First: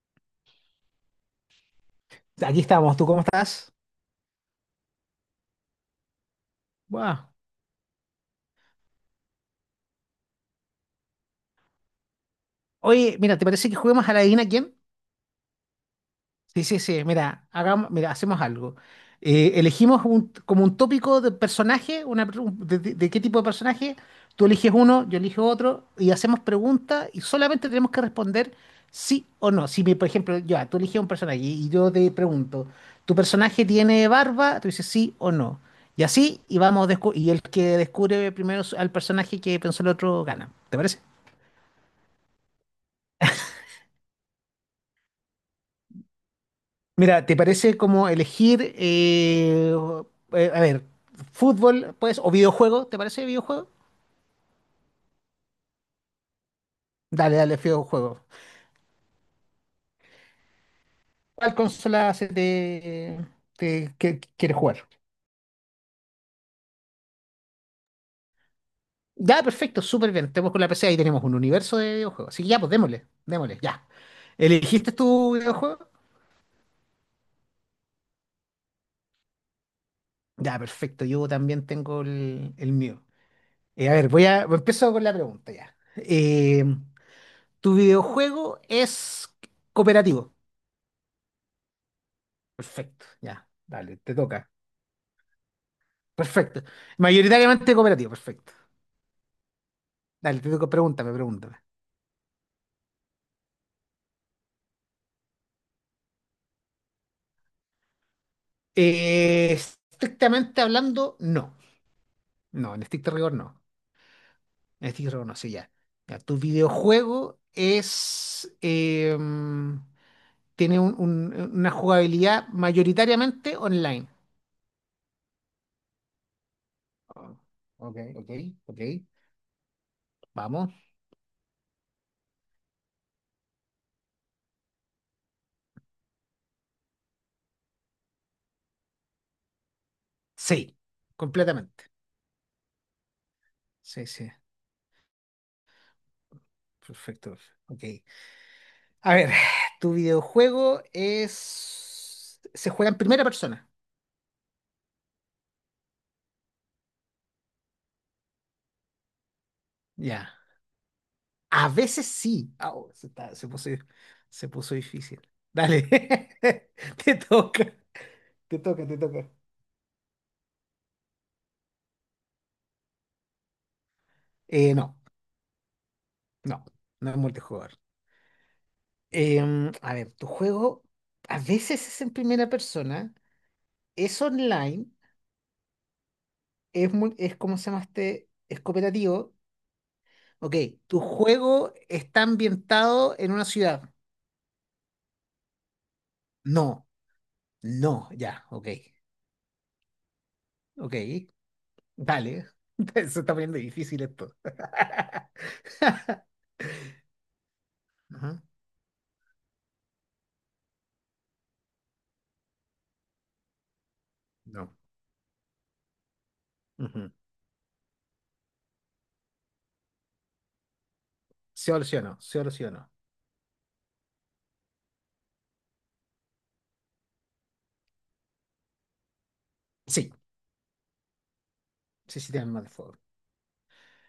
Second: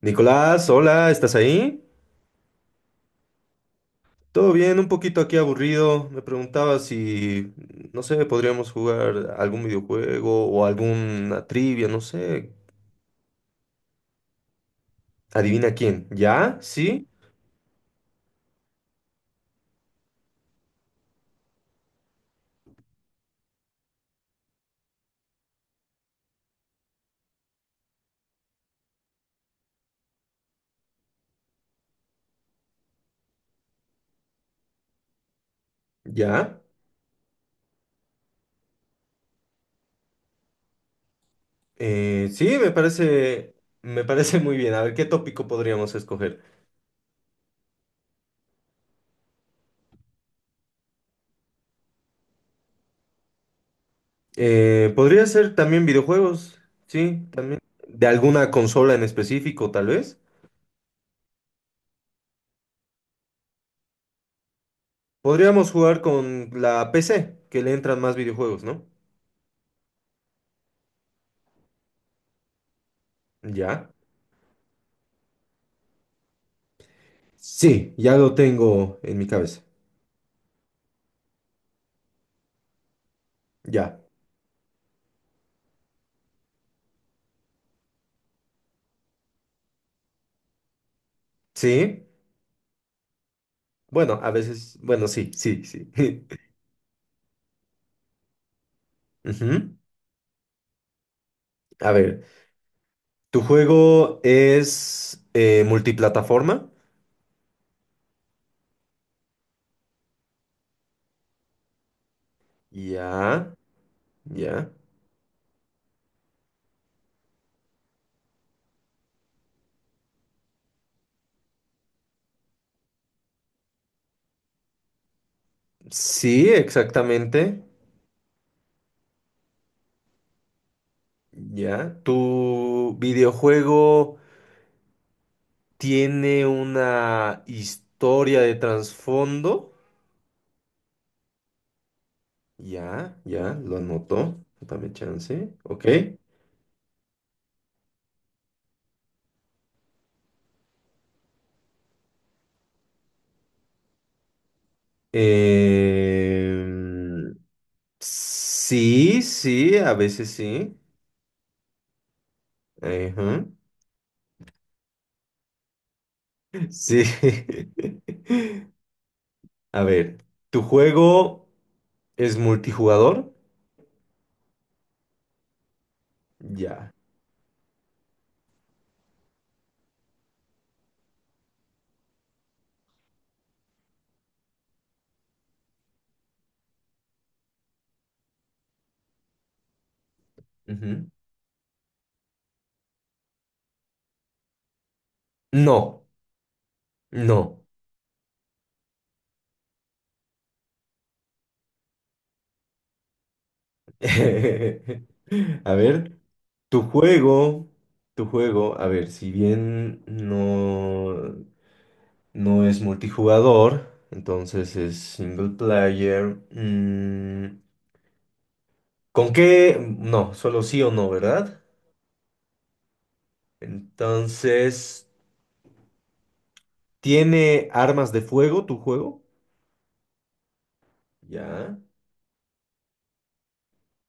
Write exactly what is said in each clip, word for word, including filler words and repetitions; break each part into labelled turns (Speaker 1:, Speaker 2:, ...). Speaker 1: Nicolás, hola, ¿estás ahí?
Speaker 2: Aquí estamos, ¿tú cómo estás?
Speaker 1: Todo bien, un poquito aquí aburrido. Me preguntaba
Speaker 2: Buah.
Speaker 1: si, no sé, podríamos jugar algún videojuego o alguna trivia, no sé.
Speaker 2: Oye, mira, ¿te parece que juguemos a la adivina quién?
Speaker 1: Adivina quién. ¿Ya?
Speaker 2: Sí, sí, sí,
Speaker 1: ¿Sí?
Speaker 2: mira, hagamos, mira, hacemos algo. Eh, elegimos un- como un tópico de personaje, una, pre- un- de, de- de qué tipo de personaje, tú eliges uno, yo elijo otro, y hacemos preguntas y solamente tenemos que responder sí o no. Si, me- Por ejemplo, yo, ah, tú eliges un personaje y yo te pregunto, ¿tu personaje tiene barba? Tú dices sí o no. Y así, y
Speaker 1: ¿Ya?
Speaker 2: vamos, descu- y el que descubre primero su- al personaje que pensó el otro gana. ¿Te parece?
Speaker 1: Eh, sí, me parece, me parece muy bien. A ver, ¿qué tópico podríamos escoger?
Speaker 2: Mira, ¿te parece como elegir, eh, eh, a ver, fútbol, pues, o videojuego? ¿Te parece videojuego?
Speaker 1: Eh, podría ser también videojuegos, sí,
Speaker 2: Dale, dale,
Speaker 1: también. De
Speaker 2: videojuego.
Speaker 1: alguna consola en específico, tal vez.
Speaker 2: ¿Cuál consola se te, te- que- que quieres jugar?
Speaker 1: Podríamos jugar con la P C, que le entran más videojuegos, ¿no?
Speaker 2: Ya, perfecto, súper bien. Tenemos con la P C, ahí tenemos un universo de videojuegos. Así que ya, pues démosle, démosle, ya.
Speaker 1: ¿Ya?
Speaker 2: ¿Elegiste tu videojuego?
Speaker 1: Sí, ya lo tengo en mi cabeza.
Speaker 2: Ya, perfecto, yo también tengo el, el mío. Eh, a
Speaker 1: Ya.
Speaker 2: ver, voy a, empiezo con la pregunta ya. Eh, ¿tu videojuego es cooperativo?
Speaker 1: ¿Sí?
Speaker 2: Perfecto, ya, dale, te
Speaker 1: Bueno, a
Speaker 2: toca.
Speaker 1: veces, bueno, sí, sí, sí.
Speaker 2: Perfecto. Mayoritariamente cooperativo, perfecto.
Speaker 1: Ujú.
Speaker 2: Dale, te toca, pregúntame, pregúntame.
Speaker 1: A ver, ¿tu juego es eh, multiplataforma?
Speaker 2: Eh, estrictamente hablando, no. No, en estricto rigor
Speaker 1: Ya,
Speaker 2: no.
Speaker 1: ya.
Speaker 2: En estricto rigor no, sí, ya. Ya, tu videojuego es... eh, tiene un- un- una jugabilidad mayoritariamente online.
Speaker 1: Sí,
Speaker 2: Ah,
Speaker 1: exactamente.
Speaker 2: ok, ok, ok. Vamos.
Speaker 1: Ya. ¿Tu videojuego tiene una historia de trasfondo?
Speaker 2: Sí, completamente.
Speaker 1: Ya, ya, lo
Speaker 2: Sí, sí.
Speaker 1: anotó. Dame chance. Ok.
Speaker 2: Perfecto. Ok. A ver, tu videojuego es... Se juega en primera persona.
Speaker 1: Eh, Sí, sí, a
Speaker 2: Ya.
Speaker 1: veces sí.
Speaker 2: A veces sí. Au, se, está-
Speaker 1: Ajá.
Speaker 2: se puso, se puso difícil. Dale.
Speaker 1: Sí.
Speaker 2: Te toca. Te toca, te toca.
Speaker 1: A ver, ¿tu juego es multijugador?
Speaker 2: Eh, no, no,
Speaker 1: Ya.
Speaker 2: no es multijugador. Em, a ver, tu juego a veces es en primera persona, es online, es, mul- es como se llama este, es cooperativo. Ok, tu
Speaker 1: Ujú.
Speaker 2: juego está ambientado en una ciudad.
Speaker 1: No,
Speaker 2: No,
Speaker 1: no.
Speaker 2: no, ya, ok. Ok, dale. Se está poniendo difícil esto.
Speaker 1: A ver, tu juego, tu
Speaker 2: Ajá,
Speaker 1: juego, a ver, si bien no, no es multijugador,
Speaker 2: no.
Speaker 1: entonces es single player.
Speaker 2: Ujú.
Speaker 1: Mm, ¿con qué? No, solo sí o no, ¿verdad?
Speaker 2: Se solucionó, se solucionó.
Speaker 1: Entonces, ¿tiene armas de fuego tu juego?
Speaker 2: Sí,
Speaker 1: Ya,
Speaker 2: sí, sí, tiene más de fuego.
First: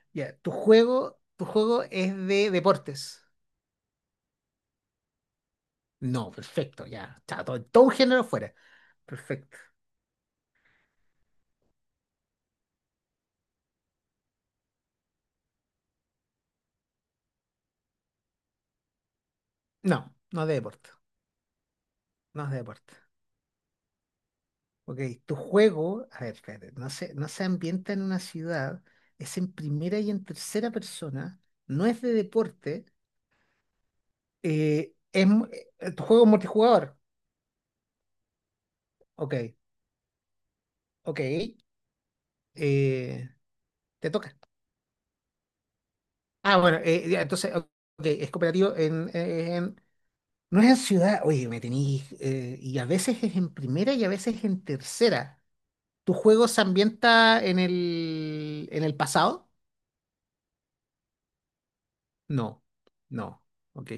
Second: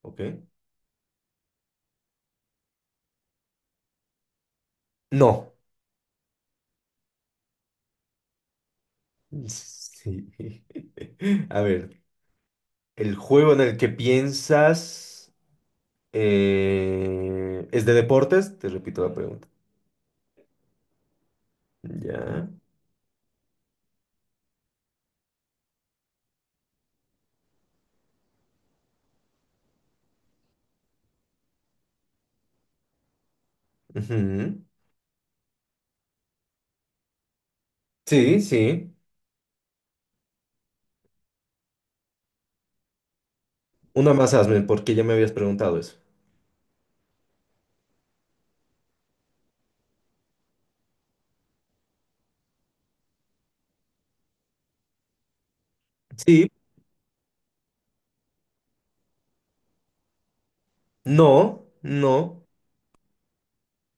Speaker 1: ok.
Speaker 2: Ya, tu juego, tu juego es de deportes.
Speaker 1: No.
Speaker 2: No, perfecto, ya. Chao, todo, todo un género fuera. Perfecto.
Speaker 1: Sí. A ver, el juego en el que piensas eh, es de deportes. Te repito la pregunta.
Speaker 2: No, no de deporte. No
Speaker 1: Ya.
Speaker 2: es de deporte. Ok, tu juego, a ver, espérate, no se, no se ambienta en una ciudad, es en primera y en tercera persona, no es de deporte.
Speaker 1: Ujú.
Speaker 2: Eh, es mu- eh, juego multijugador.
Speaker 1: Sí, sí.
Speaker 2: Ok, ok. eh, te
Speaker 1: Una más
Speaker 2: toca.
Speaker 1: hazme, porque ya me habías preguntado eso.
Speaker 2: Ah, bueno, eh, ya, entonces, ok, es cooperativo en, eh, en- No es en ciudad, oye, me tenéis... eh, y a veces es en primera y a veces en tercera. ¿Tu juego
Speaker 1: Sí,
Speaker 2: se ambienta en el, en el pasado?
Speaker 1: no, no.
Speaker 2: No, no, ok.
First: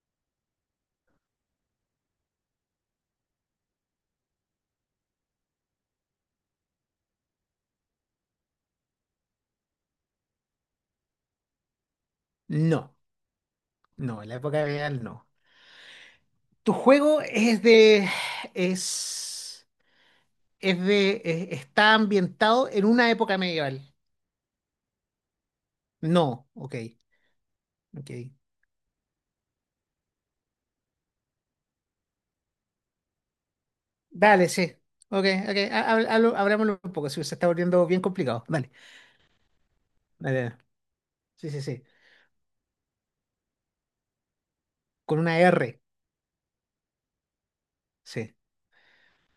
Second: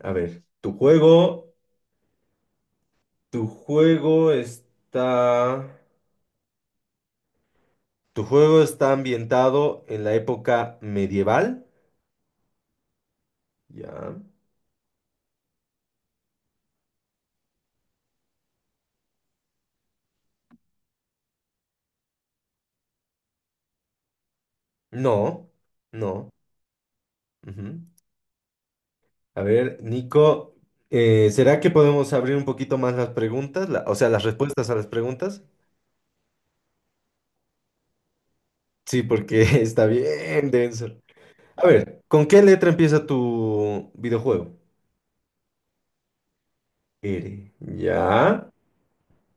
Speaker 1: A ver, tu juego, tu juego está, tu juego está ambientado en la época medieval.
Speaker 2: No,
Speaker 1: Ya.
Speaker 2: no, en la época real no. ¿Tu juego es de... es... es de... es- está ambientado en una época medieval?
Speaker 1: No, no.
Speaker 2: No, ok,
Speaker 1: Ujú.
Speaker 2: ok.
Speaker 1: A ver, Nico, eh, ¿será que podemos abrir un poquito más las preguntas? La- o sea, las
Speaker 2: Dale,
Speaker 1: respuestas
Speaker 2: sí.
Speaker 1: a las
Speaker 2: Ok,
Speaker 1: preguntas.
Speaker 2: ok. ha- ha- hablo- Hablámoslo un poco, sí, se está volviendo bien complicado. Dale,
Speaker 1: Sí, porque está
Speaker 2: dale,
Speaker 1: bien
Speaker 2: dale.
Speaker 1: denso.
Speaker 2: Sí, sí,
Speaker 1: A
Speaker 2: sí.
Speaker 1: ver, ¿con qué letra empieza tu videojuego?
Speaker 2: Con una R.
Speaker 1: R.
Speaker 2: Sí,
Speaker 1: Ya.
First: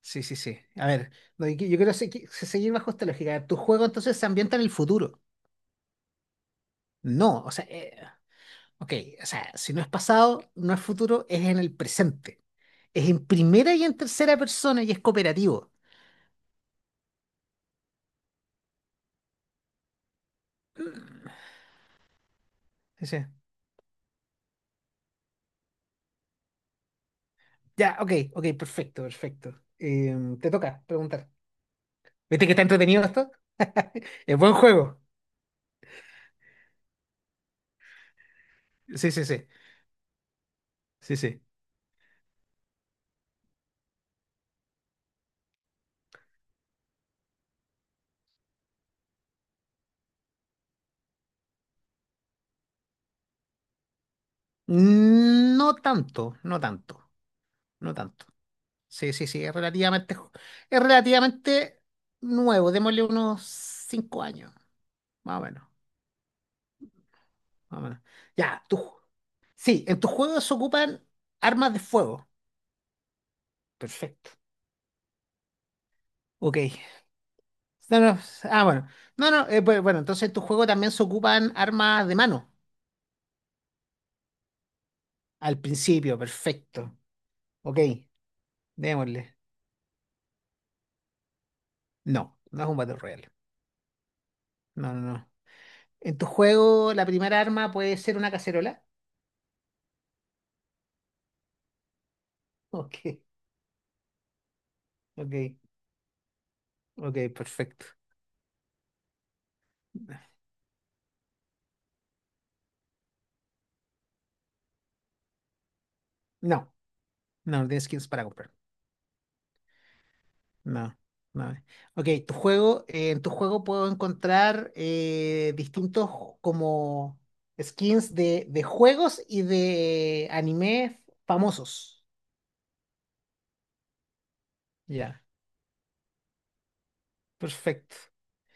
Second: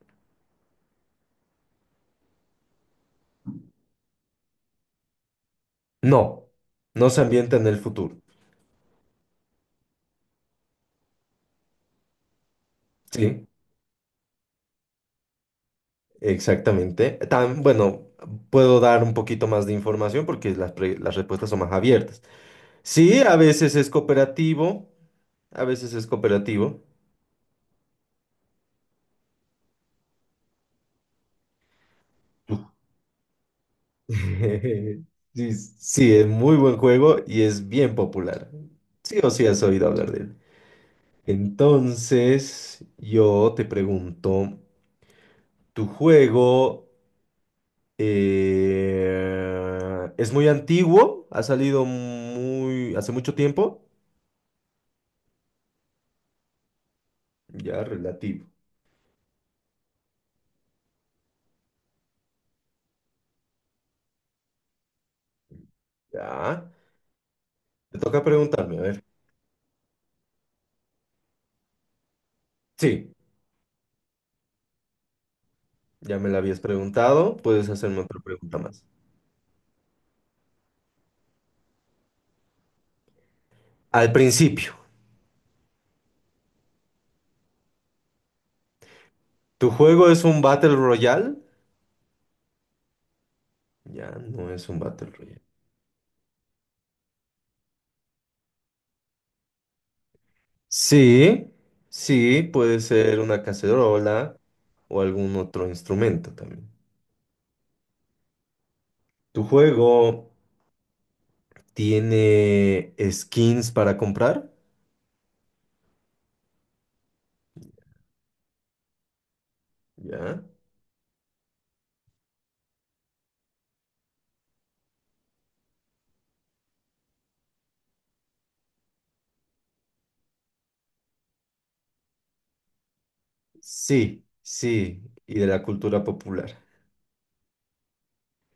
Speaker 2: sí, sí, sí. A ver, no, yo, yo quiero segui- seguir bajo esta lógica. A ver, ¿tu juego entonces se ambienta en el futuro?
Speaker 1: No, no se
Speaker 2: No, o
Speaker 1: ambienta
Speaker 2: sea,
Speaker 1: en el
Speaker 2: eh,
Speaker 1: futuro.
Speaker 2: ok, o sea, si no es pasado, no es futuro, es en el presente. Es en
Speaker 1: Sí,
Speaker 2: primera y en tercera persona y es cooperativo.
Speaker 1: exactamente. Tan, bueno, puedo dar un poquito más de información porque las, pre- las respuestas son más abiertas.
Speaker 2: Sí,
Speaker 1: Sí,
Speaker 2: sí.
Speaker 1: a veces es cooperativo. A veces es cooperativo.
Speaker 2: Ya, ok, ok, perfecto, perfecto. Em, te toca preguntar. ¿Viste que está entretenido esto? Es buen juego.
Speaker 1: Sí, sí, es muy buen juego y es bien popular.
Speaker 2: Sí,
Speaker 1: Sí
Speaker 2: sí,
Speaker 1: o sí
Speaker 2: sí.
Speaker 1: has oído hablar de él.
Speaker 2: Sí, sí.
Speaker 1: Entonces, yo te pregunto, ¿tu juego eh, es muy antiguo? ¿Ha salido muy hace mucho tiempo?
Speaker 2: Mm, no tanto, no tanto,
Speaker 1: Ya,
Speaker 2: no tanto.
Speaker 1: relativo.
Speaker 2: Sí, sí, sí, es relativamente, jo- es relativamente nuevo. Démosle unos cinco años, más o menos,
Speaker 1: Ya.
Speaker 2: más o
Speaker 1: Te
Speaker 2: menos.
Speaker 1: toca
Speaker 2: Ya,
Speaker 1: preguntarme, a
Speaker 2: tú.
Speaker 1: ver.
Speaker 2: Sí, en tus juegos se ocupan armas de fuego.
Speaker 1: Sí,
Speaker 2: Perfecto.
Speaker 1: ya me la
Speaker 2: Ok.
Speaker 1: habías preguntado. Puedes hacerme
Speaker 2: No,
Speaker 1: otra
Speaker 2: no,
Speaker 1: pregunta
Speaker 2: ah,
Speaker 1: más.
Speaker 2: bueno. No, no, eh, bu- bueno, entonces en tu juego también se ocupan armas de mano.
Speaker 1: Al principio,
Speaker 2: Al principio, perfecto. Ok, démosle.
Speaker 1: ¿tu juego es un Battle Royale?
Speaker 2: No, no es un Battle Royale.
Speaker 1: Ya no es un
Speaker 2: No, no,
Speaker 1: Battle
Speaker 2: no.
Speaker 1: Royale.
Speaker 2: En tu juego, la primera arma puede ser una cacerola.
Speaker 1: Sí, sí, puede
Speaker 2: Ok,
Speaker 1: ser una cacerola o algún
Speaker 2: ok,
Speaker 1: otro instrumento también.
Speaker 2: ok, perfecto.
Speaker 1: ¿Tu
Speaker 2: No,
Speaker 1: juego tiene skins para comprar?
Speaker 2: no, no tienes skins para comprar.
Speaker 1: Ya.
Speaker 2: No, no. Ok, tu juego, eh, en tu juego puedo encontrar eh, distintos como skins de, de juegos y de anime famosos.
Speaker 1: Sí, sí,
Speaker 2: Ya,
Speaker 1: y de la cultura popular.
Speaker 2: perfecto.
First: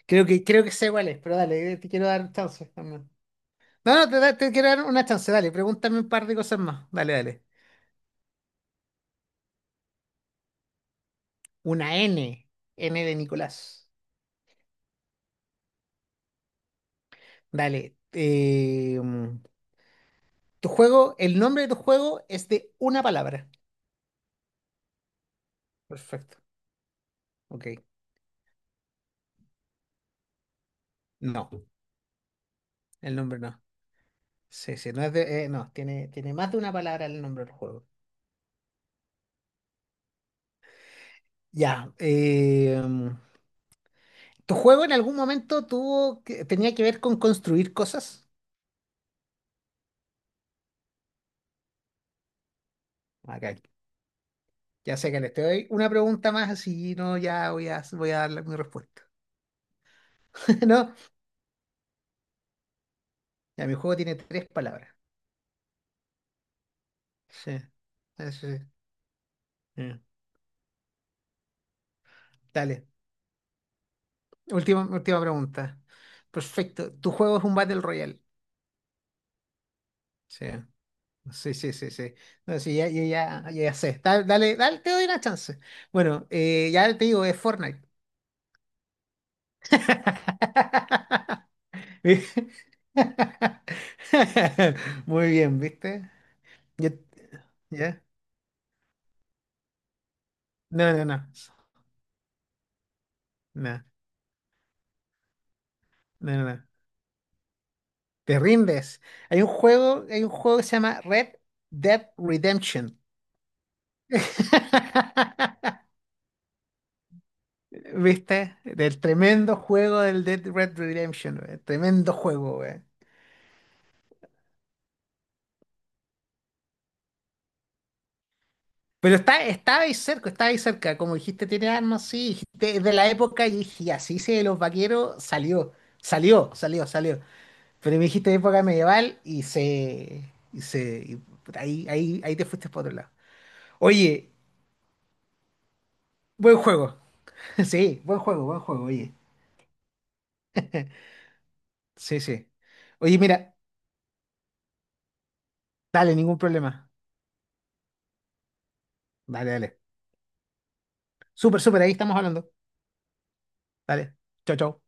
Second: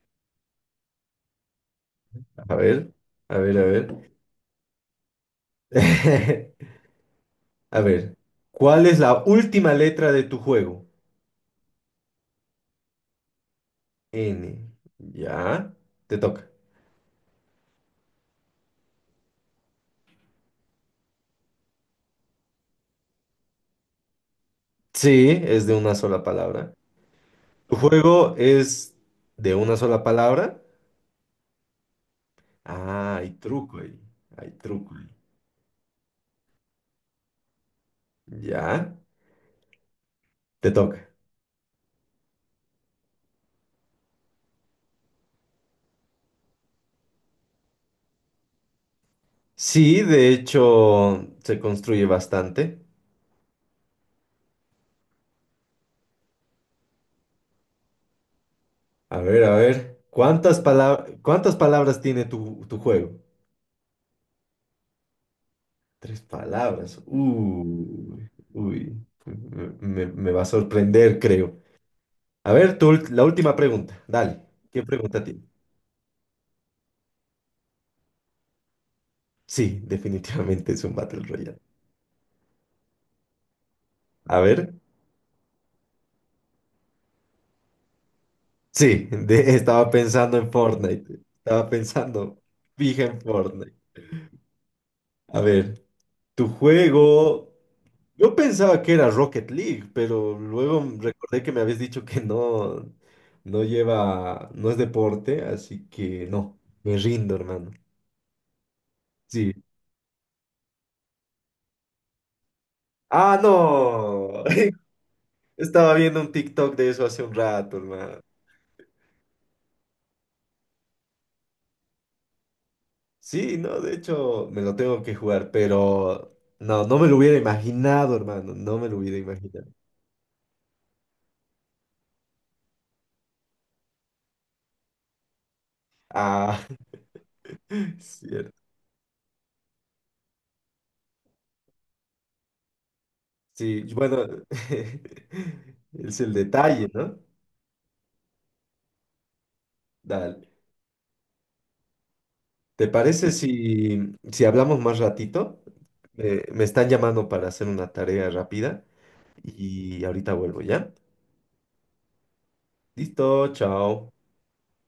Speaker 2: Creo que, creo que sé cuál es, pero dale, te quiero dar
Speaker 1: A
Speaker 2: chance
Speaker 1: ver,
Speaker 2: también.
Speaker 1: a ver, a
Speaker 2: No, no,
Speaker 1: ver.
Speaker 2: te, da- te quiero dar una chance, dale, pregúntame un par de cosas más. Dale, dale.
Speaker 1: A ver, ¿cuál es la última letra de tu juego?
Speaker 2: Una N, N de Nicolás.
Speaker 1: N. Ya, te toca.
Speaker 2: Dale. eh, mm, tu juego, el nombre de tu juego es de una palabra.
Speaker 1: Sí, es de una sola
Speaker 2: Perfecto.
Speaker 1: palabra. ¿Tu
Speaker 2: Ok.
Speaker 1: juego es de una sola palabra?
Speaker 2: No, el
Speaker 1: Ah, hay
Speaker 2: nombre no.
Speaker 1: truco ahí. Hay
Speaker 2: Sí, sí,
Speaker 1: truco
Speaker 2: no
Speaker 1: ahí.
Speaker 2: es de, eh, no, tiene, tiene más de una palabra el nombre del juego.
Speaker 1: Ya, te toca.
Speaker 2: Ya. eh, mm, ¿tu juego en algún momento tuvo que- tenía que ver con construir cosas?
Speaker 1: Sí, de hecho, se construye bastante.
Speaker 2: Acá. Ya sé que les te doy una pregunta más, así no, ya voy a, voy a dar la- mi respuesta.
Speaker 1: A ver, a ver. ¿Cuántas
Speaker 2: ¿no?
Speaker 1: palabras, cuántas palabras tiene tu, tu juego?
Speaker 2: Ya, mi juego tiene tres palabras.
Speaker 1: Tres palabras.
Speaker 2: Sí,
Speaker 1: Uy,
Speaker 2: eso sí.
Speaker 1: uy.
Speaker 2: Mm.
Speaker 1: Me, me va a sorprender, creo. A ver, tu
Speaker 2: Dale.
Speaker 1: ult- la última pregunta. Dale. ¿Qué
Speaker 2: Última, última
Speaker 1: pregunta tiene?
Speaker 2: pregunta. Perfecto. Tu juego es un Battle Royale.
Speaker 1: Sí,
Speaker 2: Sí,
Speaker 1: definitivamente es un Battle
Speaker 2: sí,
Speaker 1: Royale.
Speaker 2: sí, sí, sí. No, sí, ya, ya, ya, ya sé. Da-
Speaker 1: A
Speaker 2: Dale,
Speaker 1: ver.
Speaker 2: dale, te doy una chance. Bueno, eh, ya te digo, es Fortnite.
Speaker 1: Sí, de- estaba pensando en Fortnite. Estaba
Speaker 2: Vi-
Speaker 1: pensando, fija en Fortnite.
Speaker 2: Muy
Speaker 1: A
Speaker 2: bien,
Speaker 1: ver,
Speaker 2: ¿viste?
Speaker 1: tu
Speaker 2: Yo-
Speaker 1: juego.
Speaker 2: ¿Ya?
Speaker 1: Yo pensaba que era Rocket League, pero luego
Speaker 2: No, no, no.
Speaker 1: recordé que me habías dicho que no, no
Speaker 2: No,
Speaker 1: lleva, no es deporte, así que
Speaker 2: no, no.
Speaker 1: no,
Speaker 2: No.
Speaker 1: me rindo, hermano.
Speaker 2: Te rindes. Hay un
Speaker 1: Sí.
Speaker 2: juego, hay un juego que se llama Red Dead Redemption.
Speaker 1: Ah, no. Estaba viendo un TikTok de eso hace un rato, hermano.
Speaker 2: ¿Viste? Del tremendo juego del Dead Red Redemption, wey. Tremendo juego, wey.
Speaker 1: Sí, no, de hecho, me lo tengo que jugar, pero no, no me lo hubiera imaginado, hermano. No me lo
Speaker 2: Pero
Speaker 1: hubiera
Speaker 2: está,
Speaker 1: imaginado.
Speaker 2: estaba ahí cerca, estaba ahí cerca. Como dijiste, tiene armas, sí. Dijiste, "Es de la época", y dije, ya, sí, sí, de los vaqueros, salió, salió,
Speaker 1: Ah,
Speaker 2: salió, salió. Pero me dijiste
Speaker 1: cierto.
Speaker 2: época medieval y se. Y se. Y puta, ahí, ahí, ahí te fuiste por otro lado.
Speaker 1: Sí, bueno,
Speaker 2: Oye,
Speaker 1: es el
Speaker 2: buen
Speaker 1: detalle,
Speaker 2: juego.
Speaker 1: ¿no?
Speaker 2: Sí, buen juego, buen juego, oye.
Speaker 1: Dale.
Speaker 2: Sí, sí.
Speaker 1: ¿Te
Speaker 2: Oye,
Speaker 1: parece
Speaker 2: mira,
Speaker 1: si, si hablamos más ratito?
Speaker 2: dale, ningún
Speaker 1: Eh, me están
Speaker 2: problema.
Speaker 1: llamando para hacer una tarea rápida
Speaker 2: Dale, dale.
Speaker 1: y ahorita vuelvo, ¿ya?
Speaker 2: Súper, súper, ahí estamos hablando.
Speaker 1: Listo, chao.
Speaker 2: Dale. Chao, chao.